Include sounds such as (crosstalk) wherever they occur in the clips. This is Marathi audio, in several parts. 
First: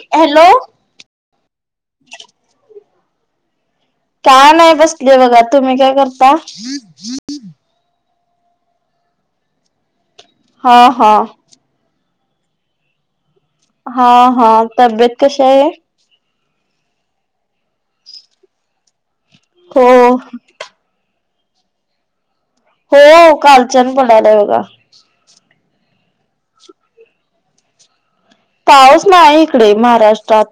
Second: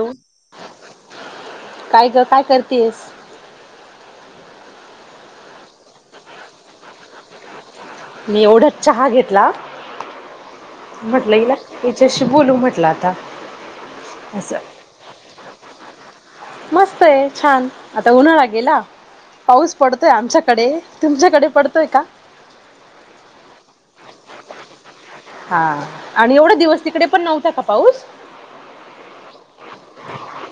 हॅलो काय काय करतेयस? का नाही बसली बघा तुम्ही काय करता. मी एवढा चहा घेतला. हा हा म्हटलं ईला याच्याशी बोलू म्हटलं आता हा हा असं तब्येत कशी आहे. मस्त आहे. छान आता उन्हाळा गेला पाऊस हो पडतोय. आमच्याकडे तुमच्याकडे पडतोय का? हो कालचन पडलाय बघा. हा आणि एवढा दिवस तिकडे पण नव्हता का पाऊस? पाऊस नाही इकडे महाराष्ट्रात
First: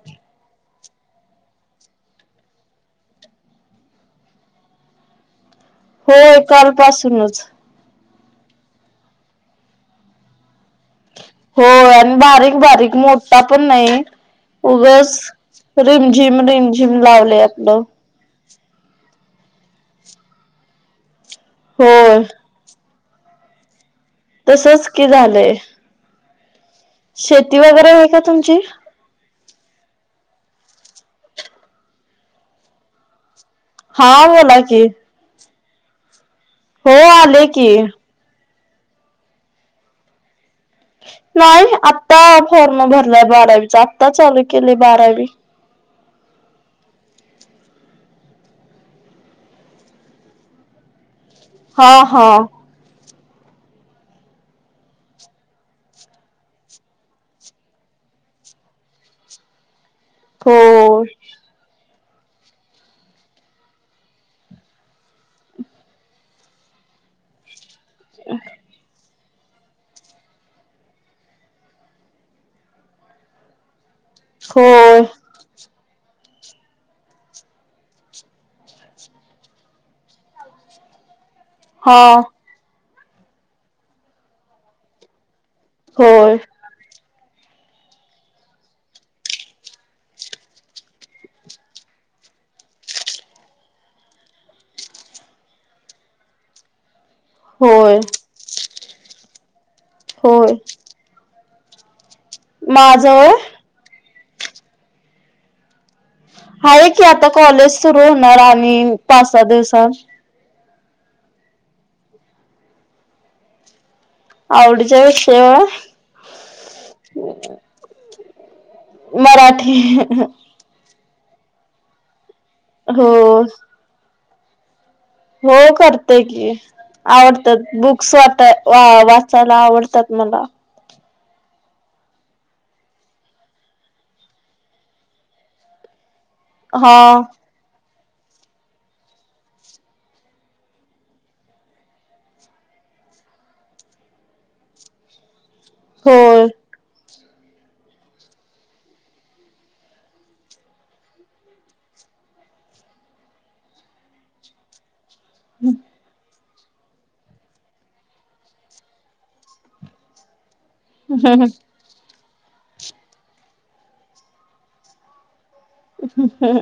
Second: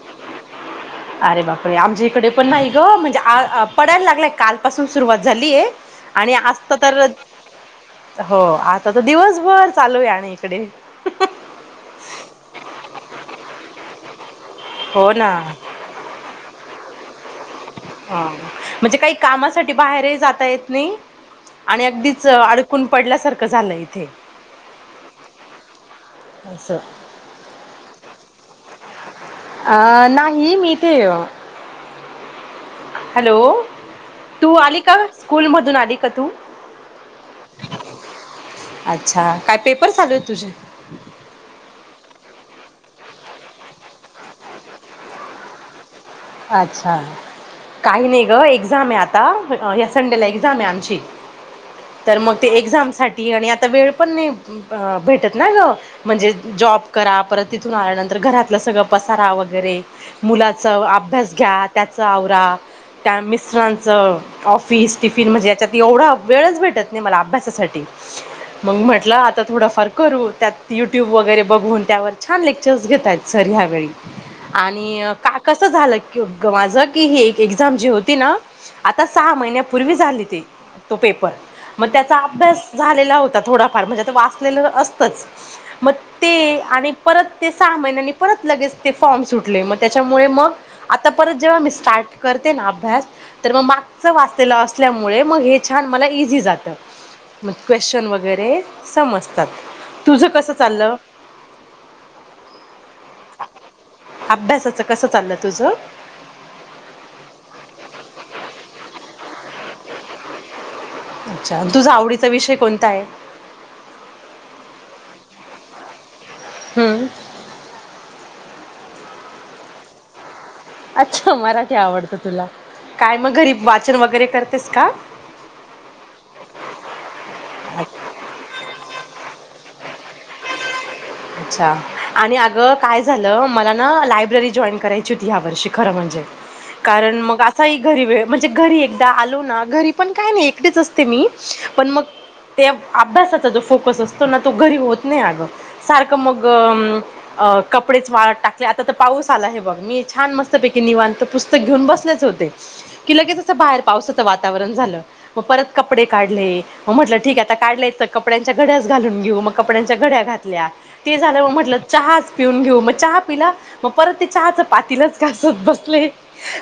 अरे बाप रे आमच्या इकडे पण नाही. गं म्हणजे पडायला लागलाय. काल पासून सुरुवात झालीय आणि होय आजता तर कालपासूनच हो आता तर दिवसभर चालू आहे. आणि इकडे हो आणि बारीक बारीक मोठा पण नाही. उग हो ना रिमझिम रिमझिम लावले. आपलं ह म्हणजे काही कामासाठी बाहेर जाता येत नाही. आणि होय अगदीच अड कून पडल्यासारखं झालं. इथे तसच की झालंय. अस शेती वगैरे आहे का तुमची? अ नाही मी ते हॅलो हा तू बोला आली की का स्कूल मधून आली का तू? हो आले की. अच्छा काय पेपर चालू आहेत तुझे? नाही आत्ता फॉर्म भरलाय बारावीचा आत्ता चालू केलीय बारावी अच्छा काही नाही गं एक्झाम आहे आता या संडेला एक्झाम आहे आमची हा तर हा मग ते एक्झाम साठी आणि आता वेळ पण नाही. भेटत ना गं म्हणजे जॉब करा परत तिथून आल्यानंतर घरातलं सगळं पसारा वगैरे मुलाचं होय अभ्यास घ्या त्याचां आवरा त्या मिस्टरांच ऑफिस टिफिन म्हणजे याच्यात एवढा वेळच भेटत नाही मला अभ्यासासाठी मग म्हटलं आता थोडाफार करू त्यात युट्यूब वगैरे बघून त्यावर छान लेक्चर्स घेतय आहेत. सर ह्यावेळी होय आणि का कस झालं. की माझ ही एक एक्झाम जी होती. ना आता सहा महिन्यापूर्वी झाली ती तो पेपर मग हा त्याचा अभ्यास झालेला होता. थोडाफार म्हणजे ते वाचलेलं असतंच. मग होय ते आणि परत ते सहा महिन्यांनी परत लगेच. ते फॉर्म सुटले मग त्याच्यामुळे मग आता परत जेव्हा मी स्टार्ट करते. ना अभ्यास तर मग मागचं वाचलेलं असल्यामुळे मग हे छान मला इझी जातं. मग होय क्वेशन वगैरे समजतात. तुझं कसं होय चाललं? माझ होय अभ्यासाच कसं चाललं तुझं? हाये की, आता कॉलेज सुरू होणार आणि पाचसा दिवसात. अच्छा, तुझा आवडीचा विषय कोणता आहे? आवडीचा विषय होय? हूम. मराठी (inaudible) अच्छा, मराठी आवडतो तुला, हो काय मग घरी वाचन वगैरे करतेस का? हो करते की, आवडतात बुक्स वाटाय वा वाचायला आवडतात मला. अच्छा आणि आगं काय झालं? मला ना लायब्ररी जॉईन करायची होती, ह्या वर्षी खरं म्हणजे हा कारण मग आ घरी वेळ म्हणजे घरी एकदा आलो ना घरी पण काय नाही एकटीच असते मी, पण मग ते अभ्यासाचा जो फोकस असतो ना, तो घरी होत नाही आगं. सारखं मग होय अ म अ कपडेच वाळत टाकले आता तर पाऊस आला हे बघ, मी छान मस्तपैकी निवांत पुस्तक घेऊन बसलेच होते कि लगेच असं बाहेर पावसाचं वातावरण झालं, मग परत कपडे काढले म म्हटलं ठीक आहे, आता काढलयचं तर कपड्यांच्या गड्याच घालून घेऊ. मग कपड्यांच्या गड्या घातल्या. ते झालं मग म्हटलं चहाच पिऊन घेऊ, मग चहा पिला, मग परत ते चहाच पातीलच घासत बस ले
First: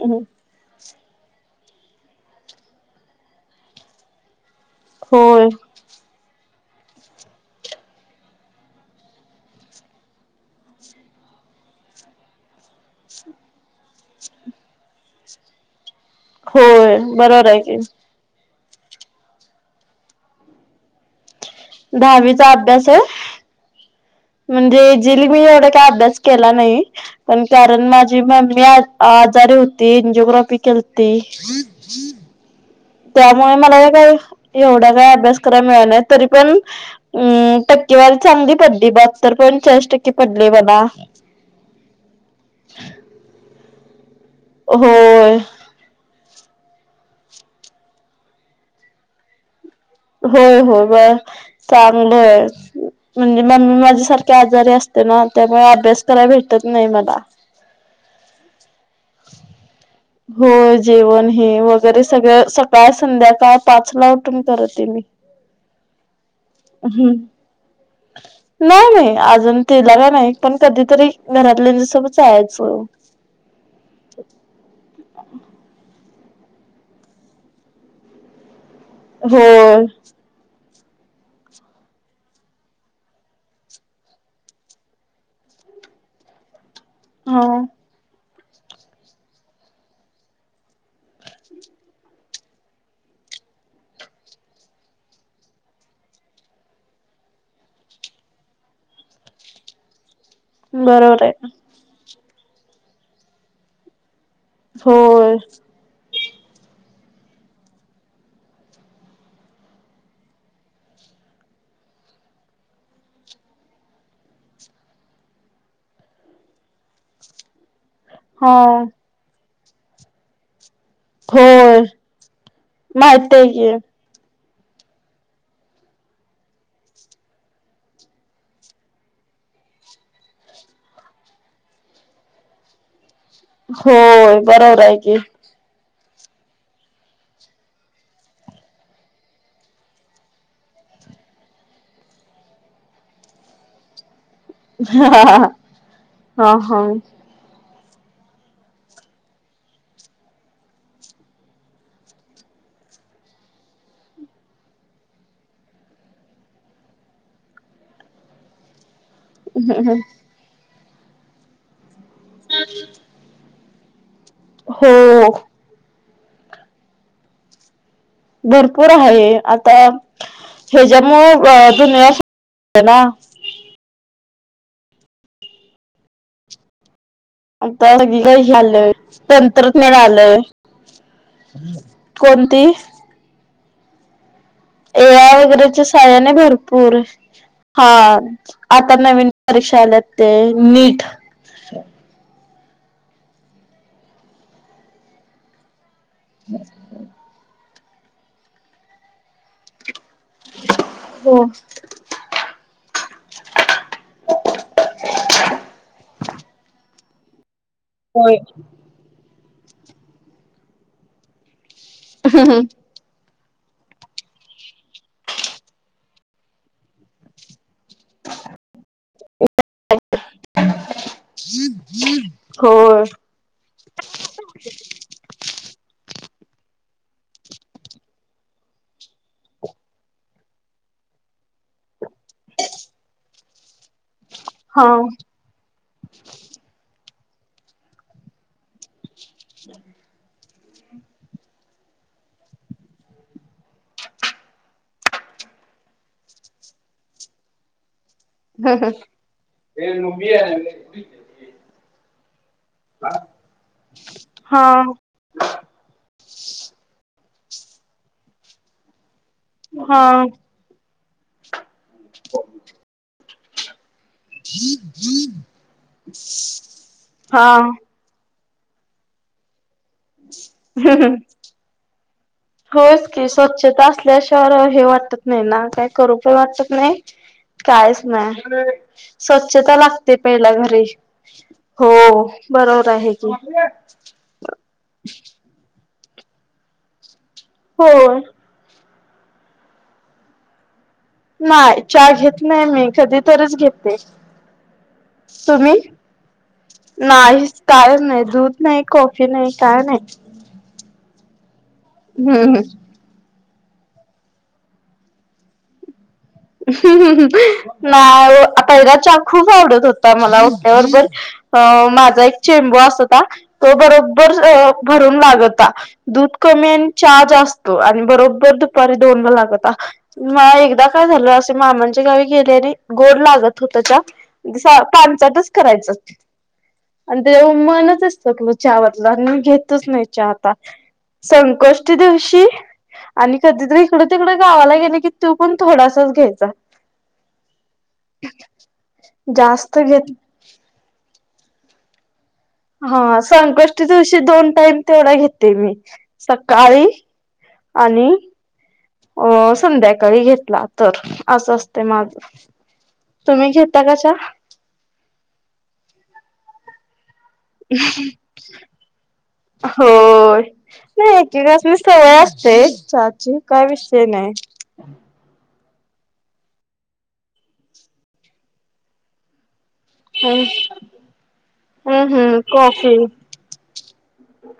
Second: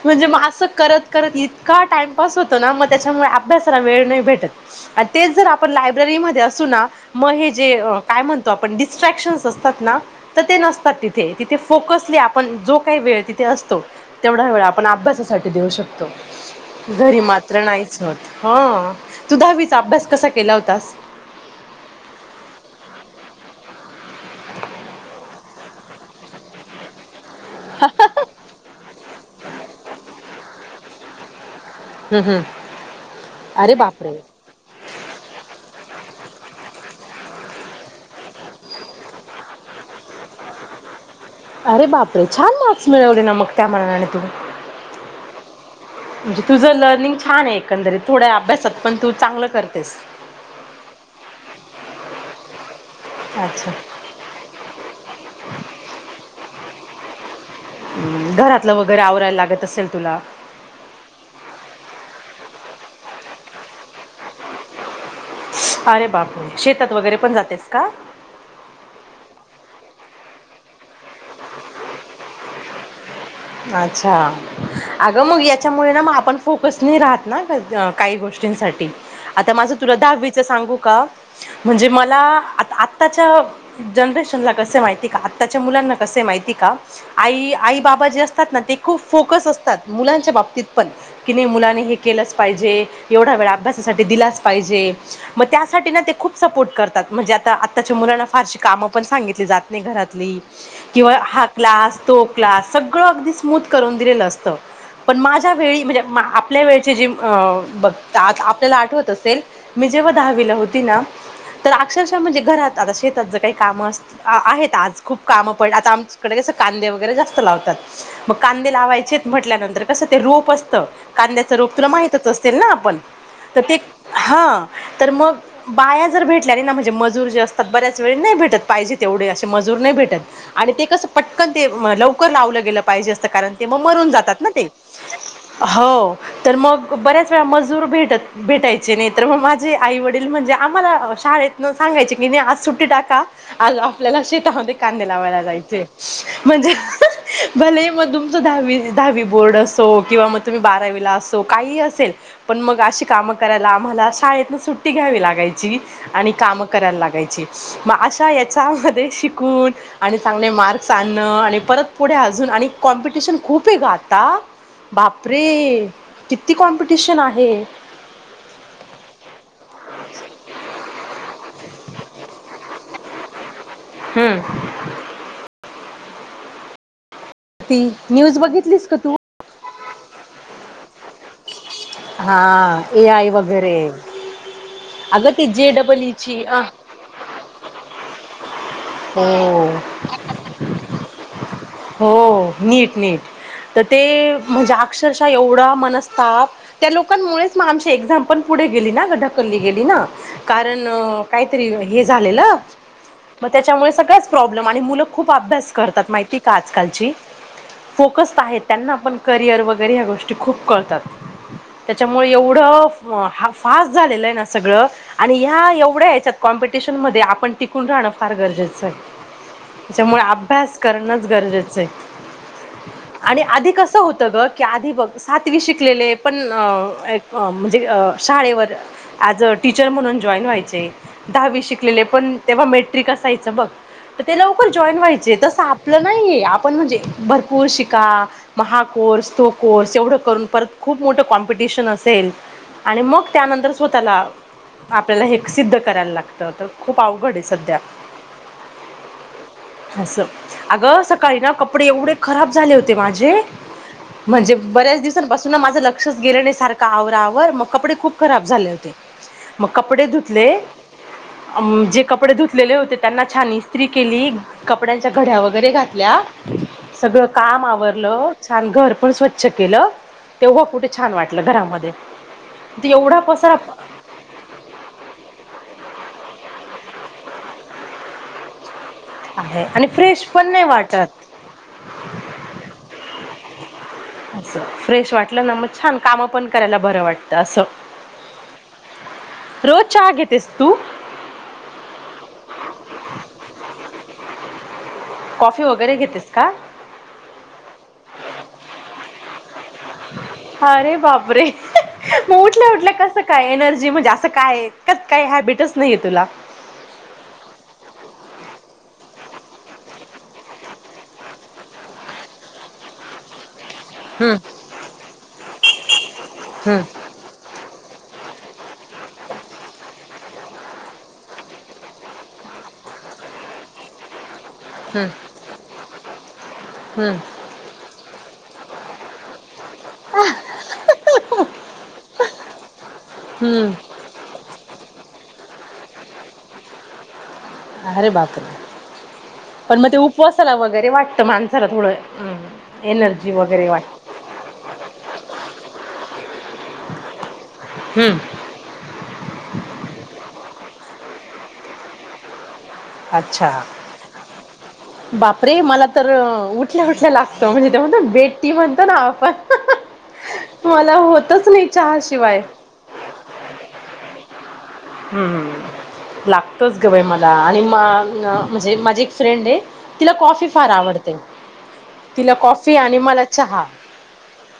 म्हणजे आस करत करत इतका टाइमपास होतो ना, मग त्याच्यामुळे अभ्यासाला वेळ नाही भेटत. आणि तेच जर होय आपण लायब्ररीमध्ये असू ना, मग हे जे काय म्हणतो आपन डीस ट्रॅक्शन्स असतात ना तर ते नसतात तिथे, तिथे फोकसली आपण जो काही वेळ तिथे असतो तेवढा वेळ आपण अभ्यासासाठी देऊ शकतो. होय घरी बरोबर आहे मात्र की नाहीच होत. हा तू दहावीचा अभ्यास कसा केला होतास? दहावीचा अभ्यास होय. म्हणजे जीली मी एवढा काय अभ्यास केला नाही. पण कारण माझी मम्मी आ आजारी होती, एनजिओग्राफी केली होती. हू हू. त्यामुळे मला काय एवढा काय अभ्यास कराय मिळाय नाही तरी पण हूम टक्केवारी चांगली पडली, बहात्तर पॉईंट चाळीस टक्के पडली मला. आरे बापरे! छान मार्क्स मिळवले ना, मग त्या माणाने तुम्ही? हो. म्हणजे तुझं लर्निंग छान आहे, एकंदरीत थोड्या अभ्यासात पण तू चांगलं करतेस. होय होय, बर चांगलं आहे म्हणजे अच्छा ममी माझीसारख खि आजारी असत्या ना, त्यामुळे अभ्यास करायला भेटत नाही मला. घरातलं वगैरे आवरायला लागत असेल तुला. हो जेवण हे वगैरे सगळं सकाळ, संध्याकाळ पाच ला उटून करते मी अरे बापरे शेतात वगैरे हम् पण जातेस का नाही नाही अजून तीला काय नाही पण, कधीतरी घरातल्यानसोबतच जायचं. अच्छा, आगं मग याच्यामुळे ना मग आपण फोकस नाही राहात ना काही गोष्टींसाठी. आता माझं होय तुला दहावीच सांगू का? म्हणजे मला आ आत्ताच्या जनरेशनला कसे माहिती का आत्ताच्या मुलांना कसे माहिती का हा आई आई बाबा जे असते असतात ना ते खूप फोकस असतात मुलांच्या बाबतीत पण की नाही मुलानी हे केलंच पाहिजे एवढा वेळा अभ्यासासाठी दिलाच पाहिजे मग त्यासाठी ना ते खूप सपोर्ट करतात म्हणजे आता आत्ताच्या मुलांना फारशी कामं पण सांगितली जात नाही घरातली किंवा बरोबर आहे हा क्लास तो क्लास सगळं अगदी स्मूथ करून दिलेलं असतं पण होय. माझ्या वेळी म्हणजे आप आपल्या वेळची जी बघतात आपल्याला आठवत असेल मी जेव्हा दहावीला होती ना तर अक्षरशः म्हणजे घरात आता शेतात जर काही काम अस आहेत आज खूप कामं पण आता इकडे कस कांदे वगैरे जास्त लावतात मग हा कांदे लावायचेत म्हटल्यानंतर कसं ते रोप असत कांद्याचं रोप होय तुला माहितच असे ना आपण माहित आहे तर की ते हा तर मग बाया जर भेटल्या नाही ना म्हणजे मजूर जे असतात बऱ्याच वेळी नाही भेटत पाहिजे तेवढे असे मजूर नाही भेटत आणि ते कसं पटकन ते लवकर लावलं गेलं पाहिजे असत कारण ते मग मरून होय जातात ना ते बरोबर आहे की. हो तर मग बऱ्याच वेळा मजूर भेटत भेटायचे नाही तर मग माझे आई वडील म्हणजे आम्हाला शाळेत न सांगायचे की नाही आज सुट्टी टाका आज आपल्याला शेत शेता कांदे लावायला हा जायचे म्हणजे हा भले मग तुमचं दहावी दहावी बोर्ड असो किंवा मग तुम्ही बारावीला असो काही असेल पण मग अशी कामं करायला आम्हाला शाळेतन सुट्टी घ्यावी लागायची आणि काम करायला लागायची मग अशा याच्यामध्ये शिकून आणि चांगले मार्क्स आणणं आणि परत पुढे अजून आणि कॉम्पिटिशन खूप खूप ये ग आता हो बापरे किती कॉम्पिटिशन आहे भरपूर आहे आता हेज्या मुळ अ दुनिया (inaudible) हम्म ती आता सग न्यूज बघितलीस झालं का तू तंत्रज्ञ आलंय हा कोणती ए आय वगैरे ए अगं आय ती जे डबल वगैरेच्या (inaudible) ने ईची अ भरपूर हा आता हो नवीन परीक्षा आल्यात ते नीट हो नीट नीट तर ते म्हणजे अक्षरशः एवढा मनस ताप त्या लोकांमुळेच मग आमची एक्झामपण पुढे गेली ना ढकलली गेली ना कारण हो काहीतरी हे झालेलं मग त्याच्यामुळे सगळाच प्रॉब्लेम आणि मुलं खूप अभ्यास करतात माहिती आजकालची फोकस होय. आहे त्यांना पण करिअर वगैरे ह्या गोष्टी खूप कळतात त्याच्यामुळ एवढं हा फास्ट झालेलं आहे ना सगळं आणि ह्या एवढ्या याच्यात कॉम्पिटिशन मध्ये आपण टिकून राहणं फार गरजेचं आहे त्याच्यामुळे अभ्यास करणच होय आणि आधी कसं होतं ग की आधी बघ सातवी शिकलेले पण अ म्हणजे अ शाळेवर आज अ टीचर म्हणून जॉईन व्हायचे दहावी शिकलेले पण तेव्हा मेट्रिक असायचं बघ तर ते लवकर हा जॉईन व्हायचे तस आप आपलं नाहीये आपण म्हणजे भरपूर शिका म हा कोर्स तो कोर्स एवढं करून परत खूप मोठं कॉम्पिटिशन असेल आणि मग त्यानंतर स्वतःला आपल्याला हे सिद्ध करायला लागतं तर खूप अवघड आहे सध्या ह ह असं अगं (inaudible) सकाळी ना एवढे कपडे खराब झाले होते माझे, म्हणजे हा बऱ्याच दिव सापासून माझं लक्षच गेलं सारखं आवरावर, मग कपडे खूप खराब झाले होते. मग कपडे हा धुतले, जे कपडे धुतलेले होते त्यांना छान इस्तरी केली, कपड्यांच्या घड्या वगैरे घातल्या, सगळं हा काम आवर लं, छान घर पण स्वच्छ केलं, तेव्हा कुठे छान वाटलं घरामध्ये. ते होयच एवढा की, पसारा स्वच्छता असल्याशिवार हे वाटत नाही ना, काही करू पण वाटत नाही. कायच नाही. आहे स्वच्छता आणि लागते फ्रेश पण पहिला नाही घरी. वाटत हो, बरोबर आहे की. असं, फ्रेश वाटलं ना मग छान काम पण करायला बरं वाटतं, असं. हो. रोज चहा घेतेस तू? नाय, चहा घेत नाही मी कधीतरीच घेते. कॉफी तुम्ही वगैरे घेतेस का? नाही, काय नाही, दूध नाही, कॉफी नाही, काय नाही. अरे बापरे, मग हम्म उठल्या, उठल्या कस काय एनर्जी म्हणजे, असं काय (unintelligible) हॅबिटच नाहीये तुला? (unintelligible) नाय, पहीला चा खूप आवडत होता मला उठ्या बरोबर अ माझा एक चेंबो असोता. तो बरोबर हम्म भरून लागता, दूध कमी हम्म आणि चा जास्त आणि बरोबर दुपारी दोनला लागता, (unintelligible) एकदा काय झालं, असे मामांच्या गावी गेले आणि गोड लागत होता चा सा हम्म पांचाटच करायचं हम्म आणि तेव्हा मनच हिस कल चा वरन (unintelligible) घेतच नाही चा आता, संकष्टी दिवशी आणि कधीतरी हम्म हिकड तिकड गावाला गेले की, तो पण थोडासाच घ्यायचा. अरे बापरे, जास्त पण मग ते घेत उपवासाला वगैरे वाटतं माणसाला थोडं. हं. हा, संकष्टी दिवशी दोन टाईम तेवढा घेते मी, सकाळी आणि हम्म अ संध्याकाळी घेतला तर, असं असतय माझं. तुम्ही अच्छा, घेता का चहा? बापरे मला तर उठ ल्या, कुठल्या लागतो, म्हणजे ते म्हणत बेड टी म्हणतो ना आपण. होय. मला नाही, होतच नाही एकेकासनी सवय चहाशिवाय असते चहाची, काय विषय नाही. हं, हं, हं लागतोच ग बाई मला आणि म म्हणजे माझी एक फ्रेंड आहे तिला हम्म कॉफी फार आवडते, हम्म तिला हम्म कॉफी आणि मला चहा.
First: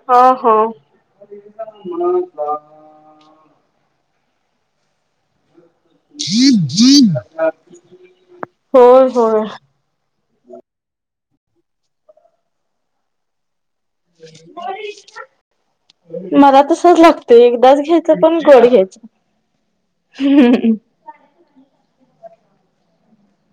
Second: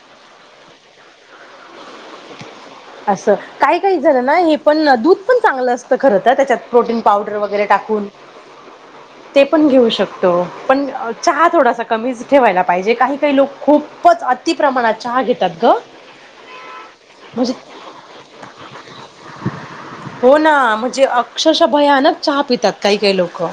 हा, हो. असं काही, काही जणांना हे पण, दूध पण चांगलं अस खर तर त्याच्यात प्रोटीन पावडर वगैरे टाकून, होय ते पण होय घेऊ शक तो, पण चहा थोडासा कमीच ठेवायला पाहिजे, काही काही लोक खूप (unintelligible) मला तसच लागतंय, म्हणजे एकदाच घ्यायचं पण थोडं घ्यायचं. हो ना (unintelligible) म्हणजे अक्षरशः भयानक चहा पितात काही, काही लोक.